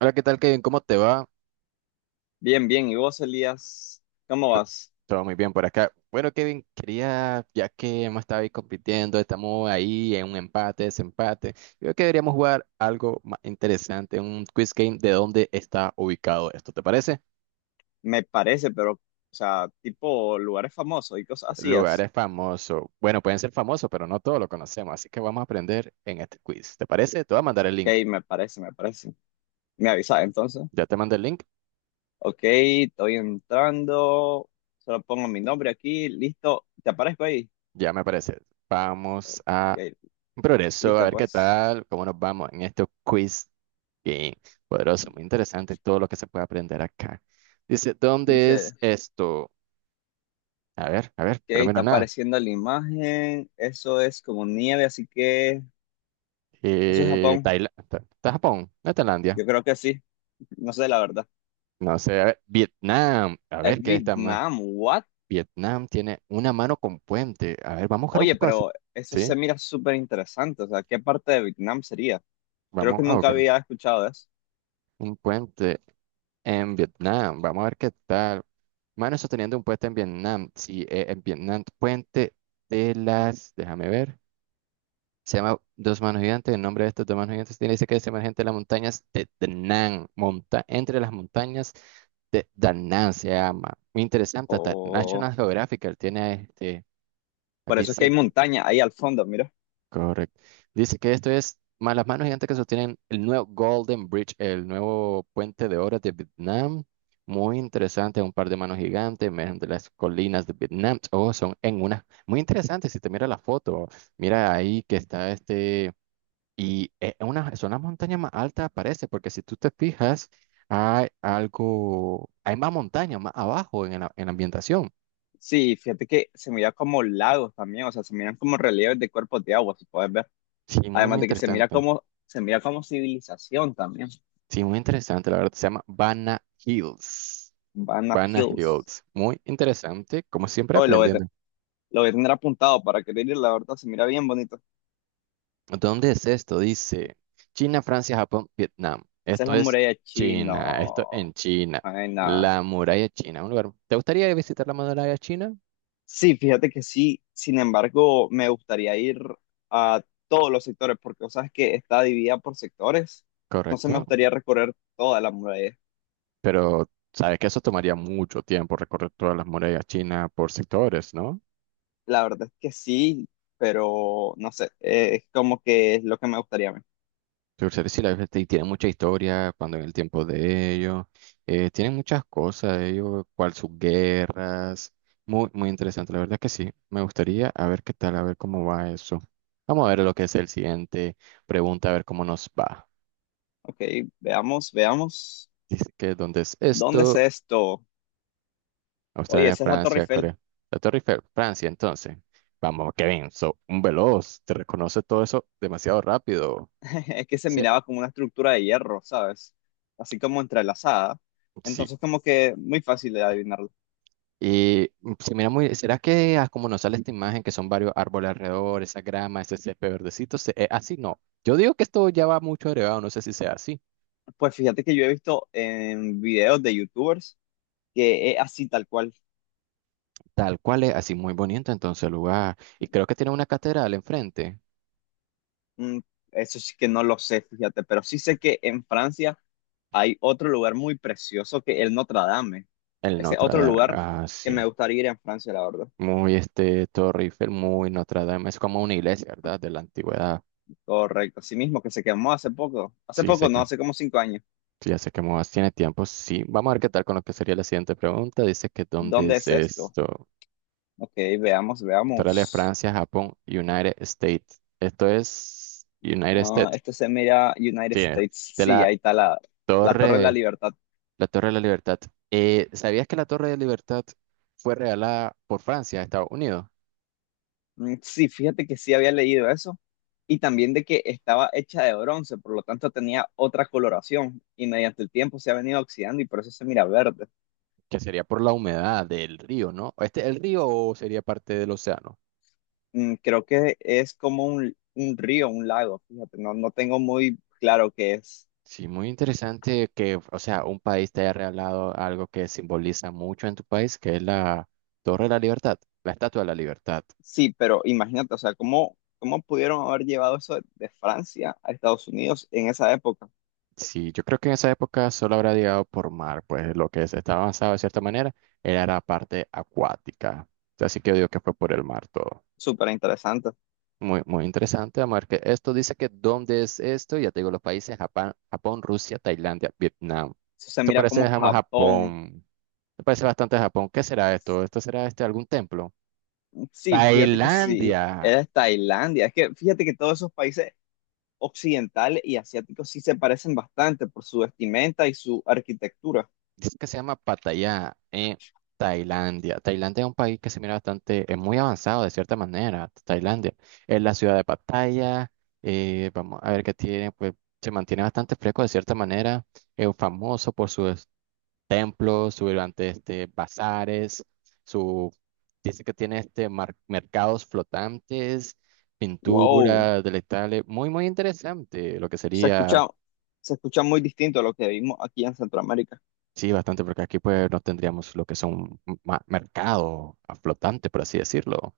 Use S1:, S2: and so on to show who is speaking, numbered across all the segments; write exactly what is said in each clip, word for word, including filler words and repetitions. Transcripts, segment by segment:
S1: Hola, ¿qué tal, Kevin? ¿Cómo te va?
S2: Bien, bien. ¿Y vos, Elías, cómo vas?
S1: Todo muy bien por acá. Bueno, Kevin, quería, ya que hemos estado ahí compitiendo, estamos ahí en un empate, desempate, yo creo que deberíamos jugar algo más interesante, un quiz game de dónde está ubicado esto, ¿te parece?
S2: Me parece, pero, o sea, tipo lugares famosos y cosas así es.
S1: Lugares famosos. Bueno, pueden ser famosos, pero no todos lo conocemos, así que vamos a aprender en este quiz, ¿te parece? Te voy a mandar el
S2: Ok,
S1: link.
S2: me parece, me parece. Me avisas entonces.
S1: Ya te mandé el link,
S2: Ok, estoy entrando. Solo pongo mi nombre aquí. Listo. ¿Te aparezco ahí?
S1: ya me parece. Vamos
S2: Ok,
S1: a un progreso, a
S2: listo,
S1: ver qué
S2: pues.
S1: tal, cómo nos vamos en este quiz. Bien, poderoso, muy interesante todo lo que se puede aprender acá. Dice, ¿dónde
S2: Dice
S1: es esto? A ver, a ver, pero
S2: que
S1: mira,
S2: está
S1: nada.
S2: apareciendo la imagen. Eso es como nieve, así que eso es
S1: Eh,
S2: Japón.
S1: Taila- Ta- Ta- Japón, no Tailandia.
S2: Yo creo que sí. No sé la verdad.
S1: No sé, a ver, Vietnam. A
S2: Es
S1: ver, ¿qué está más?
S2: Vietnam. ¿What?
S1: Vietnam tiene una mano con puente. A ver, vamos a buscar un
S2: Oye,
S1: poco así.
S2: pero eso
S1: Sí,
S2: se mira súper interesante. O sea, ¿qué parte de Vietnam sería? Creo
S1: vamos
S2: que
S1: a
S2: nunca
S1: buscar
S2: había escuchado de eso.
S1: un puente en Vietnam. Vamos a ver qué tal. Mano sosteniendo un puente en Vietnam. Sí, eh, en Vietnam, puente de las, déjame ver. Se llama Dos Manos Gigantes. El nombre de estos dos manos gigantes tiene dice que es emergente de las montañas de Danang. Monta entre las montañas de Danang se llama. Muy interesante. Hasta
S2: O
S1: National Geographic tiene este.
S2: por eso es que hay
S1: Dice que.
S2: montaña ahí al fondo, mira.
S1: Correcto. Dice que esto es más las manos gigantes que sostienen el nuevo Golden Bridge, el nuevo puente de oro de Vietnam. Muy interesante, un par de manos gigantes emergen de las colinas de Vietnam. Oh, son en una. Muy interesante, si te mira la foto, mira ahí que está este y es una, son las montañas más altas, parece, porque si tú te fijas, hay algo, hay más montaña más abajo en la, en la ambientación.
S2: Sí, fíjate que se mira como lagos también, o sea, se miran como relieves de cuerpos de agua, si puedes ver.
S1: Sí, muy,
S2: Además
S1: muy
S2: de que se mira
S1: interesante.
S2: como, se mira como civilización también.
S1: Sí, muy interesante, la verdad. Se llama Banna Hills.
S2: Vanna
S1: Banna
S2: Hills.
S1: Hills. Muy interesante, como siempre
S2: Oye, lo voy a, te-
S1: aprendiendo.
S2: lo voy a tener apuntado para querer ir, la verdad, se mira bien bonito.
S1: ¿Dónde es esto? Dice China, Francia, Japón, Vietnam.
S2: Esa es
S1: Esto
S2: la
S1: es
S2: muralla china.
S1: China, esto en China.
S2: Ay, no.
S1: La muralla china, un lugar. ¿Te gustaría visitar la muralla china?
S2: Sí, fíjate que sí, sin embargo, me gustaría ir a todos los sectores, porque sabes que está dividida por sectores, entonces
S1: Correcto.
S2: me gustaría recorrer toda la muralla.
S1: Pero sabes que eso tomaría mucho tiempo recorrer todas las murallas chinas por sectores, ¿no?
S2: La verdad es que sí, pero no sé, eh, es como que es lo que me gustaría ver.
S1: Pero sí, sí, la verdad, sí, tiene mucha historia cuando en el tiempo de ellos. Eh, tienen muchas cosas ellos, cual sus guerras. Muy, muy interesante, la verdad que sí. Me gustaría a ver qué tal, a ver cómo va eso. Vamos a ver lo que es el siguiente pregunta, a ver cómo nos va.
S2: Ok, veamos, veamos,
S1: Dice que, ¿dónde es
S2: ¿dónde es
S1: esto?
S2: esto? Oye,
S1: Australia,
S2: esa es la Torre
S1: Francia,
S2: Eiffel.
S1: Corea. La Torre Eiffel, Francia, entonces. Vamos, Kevin, so un veloz, te reconoce todo eso demasiado rápido.
S2: Es que se
S1: Sí.
S2: miraba como una estructura de hierro, ¿sabes? Así como entrelazada,
S1: Sí.
S2: entonces como que muy fácil de adivinarlo.
S1: Y mm, se mira muy, ¿será que ah, como nos sale esta imagen que son varios árboles alrededor, esa grama, ese césped verdecito, se- eh, así no? Yo digo que esto ya va mucho agregado, no sé si sea así.
S2: Pues fíjate que yo he visto en videos de youtubers, que es así tal cual.
S1: Tal cual es, así muy bonito entonces el lugar. Y creo que tiene una catedral enfrente,
S2: Mm, eso sí que no lo sé, fíjate, pero sí sé que en Francia hay otro lugar muy precioso que el Notre Dame.
S1: el
S2: Ese es
S1: Notre
S2: otro
S1: Dame.
S2: lugar
S1: Ah,
S2: que me
S1: sí.
S2: gustaría ir en Francia, la verdad.
S1: Muy este Torre Eiffel, muy Notre Dame. Es como una iglesia, ¿verdad? De la antigüedad.
S2: Correcto, así mismo que se quemó hace poco. Hace
S1: Sí, sé
S2: poco, no,
S1: que,
S2: hace como cinco años.
S1: sí, ya sé que Moas tiene tiempo. Sí, vamos a ver qué tal con lo que sería la siguiente pregunta. Dice que ¿dónde
S2: ¿Dónde
S1: es
S2: es esto?
S1: esto?
S2: Ok, veamos,
S1: Australia,
S2: veamos.
S1: Francia, Japón, United States. Esto es United
S2: Ah,
S1: States.
S2: esto se mira United
S1: Sí, eh,
S2: States.
S1: de
S2: Sí,
S1: la
S2: ahí está la, la Torre de la
S1: Torre,
S2: Libertad.
S1: la Torre de la Libertad. Eh, ¿sabías que la Torre de la Libertad fue regalada por Francia a Estados Unidos?
S2: Mm, sí, fíjate que sí había leído eso y también de que estaba hecha de bronce, por lo tanto tenía otra coloración y mediante el tiempo se ha venido oxidando y por eso se mira verde.
S1: ¿Que sería por la humedad del río, ¿no? ¿Este el río o sería parte del océano?
S2: Mm, creo que es como un, un río, un lago, fíjate, no, no tengo muy claro qué es.
S1: Sí, muy interesante que, o sea, un país te haya regalado algo que simboliza mucho en tu país, que es la Torre de la Libertad, la Estatua de la Libertad.
S2: Sí, pero imagínate, o sea, ¿cómo, cómo pudieron haber llevado eso de Francia a Estados Unidos en esa época?
S1: Sí, yo creo que en esa época solo habrá llegado por mar, pues lo que se estaba avanzado de cierta manera era la parte acuática. Así que yo digo que fue por el mar todo.
S2: Súper interesante.
S1: Muy, muy interesante, amor. Que esto dice que dónde es esto, ya te digo los países, Japón, Japón, Rusia, Tailandia, Vietnam.
S2: Eso se
S1: Esto
S2: mira
S1: parece,
S2: como
S1: dejamos
S2: Japón.
S1: Japón, esto parece bastante Japón. ¿Qué será esto? ¿Esto será este algún templo?
S2: Sí, fíjate que sí,
S1: Tailandia.
S2: era Tailandia. Es que fíjate que todos esos países occidental y asiático sí se parecen bastante por su vestimenta y su arquitectura.
S1: Dice que se llama Pattaya, eh, Tailandia. Tailandia es un país que se mira bastante, es muy avanzado de cierta manera. Tailandia es la ciudad de Pattaya. Eh, vamos a ver qué tiene, pues se mantiene bastante fresco de cierta manera. Es famoso por sus templos, sus grandes este, bazares, su, dice que tiene este mar- mercados flotantes,
S2: Wow,
S1: pinturas, delectables. Muy, muy interesante lo que
S2: se
S1: sería.
S2: escucha, se escucha muy distinto a lo que vimos aquí en Centroamérica.
S1: Sí, bastante, porque aquí pues no tendríamos lo que son ma- mercado a flotante, por así decirlo.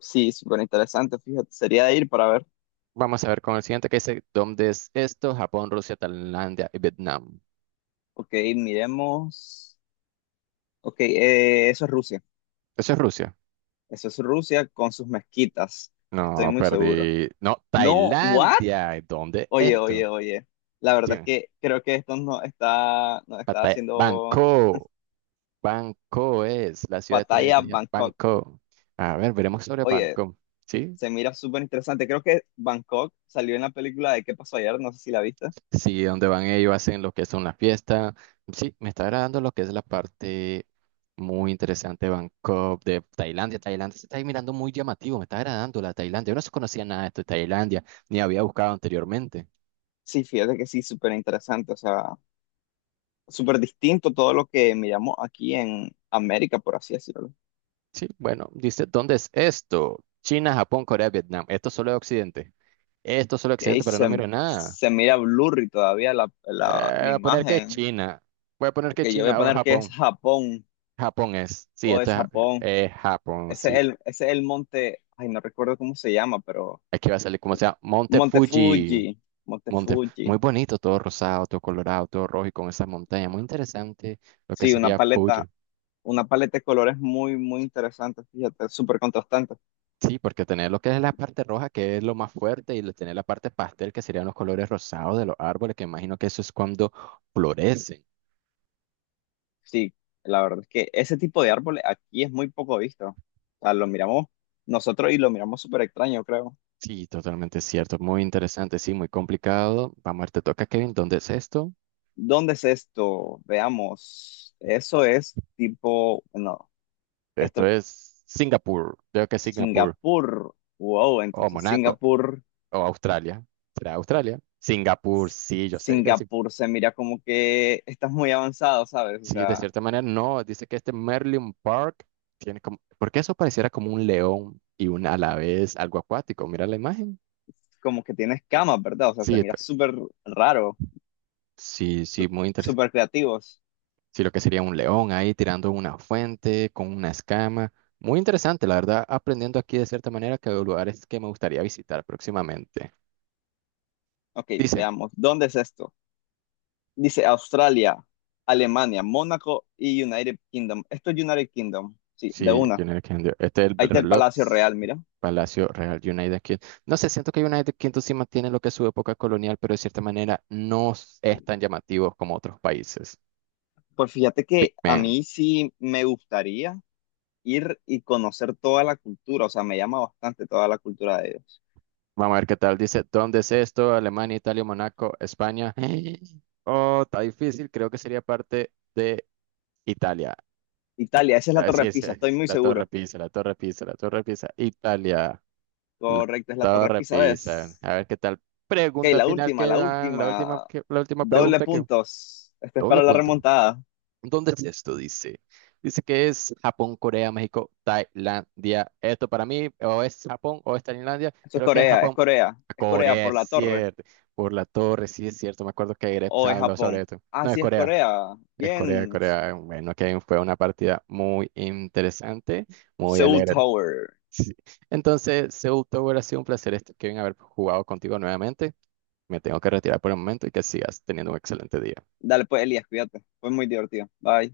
S2: Sí, súper interesante, fíjate, sería de ir para ver.
S1: Vamos a ver con el siguiente que dice, ¿dónde es esto? Japón, Rusia, Tailandia y Vietnam.
S2: Ok, miremos. Ok, eh, eso es Rusia.
S1: Eso es Rusia.
S2: Eso es Rusia con sus mezquitas,
S1: No,
S2: estoy muy seguro.
S1: perdí. No,
S2: No, ¿what?
S1: Tailandia. ¿Y ¿Dónde es
S2: Oye,
S1: esto?
S2: oye, oye. La
S1: Sí,
S2: verdad es que creo que esto nos está, nos está
S1: Pattaya-
S2: haciendo
S1: Bangkok. Bangkok es la ciudad de
S2: batalla
S1: Tailandia.
S2: Bangkok.
S1: Bangkok. A ver, veremos sobre
S2: Oye,
S1: Bangkok. Sí,
S2: se mira súper interesante. Creo que Bangkok salió en la película de ¿Qué pasó ayer? No sé si la viste.
S1: sí, donde van ellos hacen lo que son las fiestas. Sí, me está agradando lo que es la parte muy interesante de Bangkok, de Tailandia. Tailandia se está ahí mirando muy llamativo, me está agradando la Tailandia. Yo no se conocía nada de esto de Tailandia, ni había buscado anteriormente.
S2: Sí, fíjate que sí, súper interesante. O sea, súper distinto todo lo que miramos aquí en América, por así decirlo.
S1: Sí, bueno, dice, ¿dónde es esto? China, Japón, Corea, Vietnam. Esto solo es Occidente. Esto solo es
S2: Que
S1: Occidente, pero no
S2: se,
S1: miro nada.
S2: se mira blurry todavía la, la,
S1: Eh,
S2: la
S1: voy a poner que es
S2: imagen.
S1: China. Voy a poner que
S2: Que yo voy a
S1: China o
S2: poner que es
S1: Japón.
S2: Japón
S1: Japón es. Sí,
S2: o
S1: esto
S2: es
S1: es,
S2: Japón.
S1: es Japón,
S2: Ese
S1: sí.
S2: es el, ese es el monte, ay, no recuerdo cómo se llama, pero
S1: Aquí va a salir como sea Monte
S2: Monte Fuji,
S1: Fuji.
S2: Monte
S1: Monte,
S2: Fuji.
S1: muy bonito, todo rosado, todo colorado, todo rojo y con esas montañas. Muy interesante lo que
S2: Sí, una
S1: sería Fuji.
S2: paleta una paleta de colores muy, muy interesante, fíjate, súper contrastante.
S1: Sí, porque tener lo que es la parte roja, que es lo más fuerte, y le- tener la parte pastel, que serían los colores rosados de los árboles, que imagino que eso es cuando florecen.
S2: Sí, la verdad es que ese tipo de árboles aquí es muy poco visto. O sea, lo miramos nosotros y lo miramos súper extraño, creo.
S1: Sí, totalmente cierto. Muy interesante, sí, muy complicado. Vamos a ver, te toca, Kevin. ¿Dónde es esto?
S2: ¿Dónde es esto? Veamos. Eso es tipo, bueno,
S1: Esto
S2: esto,
S1: es Singapur. Creo que es Singapur.
S2: Singapur. Wow,
S1: O
S2: entonces
S1: Monaco.
S2: Singapur,
S1: O Australia. ¿Será Australia? Singapur, sí, yo sé que era.
S2: Singapur se mira como que estás muy avanzado, ¿sabes? O
S1: Sí, de
S2: sea,
S1: cierta manera, no. Dice que este Merlin Park tiene como, porque eso pareciera como un león y un a la vez algo acuático. Mira la imagen.
S2: como que tienes camas, ¿verdad? O sea, se
S1: Sí,
S2: mira
S1: pe-
S2: súper raro,
S1: sí, sí,
S2: su-
S1: muy interesante.
S2: súper creativos.
S1: Sí, lo que sería un león ahí tirando una fuente con una escama. Muy interesante, la verdad, aprendiendo aquí de cierta manera que de lugares que me gustaría visitar próximamente.
S2: Ok,
S1: Dice.
S2: veamos. ¿Dónde es esto? Dice Australia, Alemania, Mónaco y United Kingdom. Esto es United Kingdom. Sí, de
S1: Sí,
S2: una.
S1: United Kingdom. Este es el
S2: Ahí está el
S1: reloj
S2: Palacio Real, mira.
S1: Palacio Real United Kingdom. No sé, siento que United Kingdom sí mantiene lo que es su época colonial, pero de cierta manera no s- es tan llamativo como otros países.
S2: Pues fíjate
S1: Big
S2: que a
S1: Ben.
S2: mí sí me gustaría ir y conocer toda la cultura. O sea, me llama bastante toda la cultura de ellos.
S1: Vamos a ver qué tal. Dice, ¿dónde es esto? Alemania, Italia, Monaco, España. Oh, está difícil. Creo que sería parte de Italia.
S2: Italia, esa es la
S1: Ah,
S2: Torre
S1: sí, sí,
S2: Pisa, estoy
S1: sí.
S2: muy
S1: La Torre
S2: seguro.
S1: Pisa, la Torre Pisa, la Torre Pisa, Italia. La
S2: Correcto, es la
S1: todo
S2: Torre Pisa,
S1: repisa.
S2: ¿ves?
S1: A ver qué tal.
S2: Ok,
S1: Pregunta
S2: la
S1: final
S2: última,
S1: que
S2: la
S1: va, la última,
S2: última.
S1: que- la última
S2: Doble
S1: pregunta que
S2: puntos. Esto es
S1: doble
S2: para la
S1: punto.
S2: remontada.
S1: ¿Dónde es esto? Dice. Dice que es Japón, Corea, México, Tailandia. Esto para mí o es Japón o es Tailandia.
S2: Esto es
S1: Creo que es
S2: Corea, es
S1: Japón.
S2: Corea. Es Corea
S1: Corea,
S2: por
S1: es
S2: la torre.
S1: cierto. Por la torre, sí es cierto. Me acuerdo que Greg
S2: ¿O es
S1: habló sobre
S2: Japón?
S1: esto.
S2: Ah,
S1: No, es
S2: sí, es
S1: Corea.
S2: Corea.
S1: Es Corea,
S2: Bien.
S1: Corea. Bueno, que fue una partida muy interesante, muy
S2: Seoul
S1: alegre.
S2: Tower.
S1: Sí. Entonces, Seoul Tower ha sido un placer, este- Kevin, haber jugado contigo nuevamente. Me tengo que retirar por el momento y que sigas teniendo un excelente día.
S2: Dale, pues, Elías, cuídate. Fue muy divertido. Bye.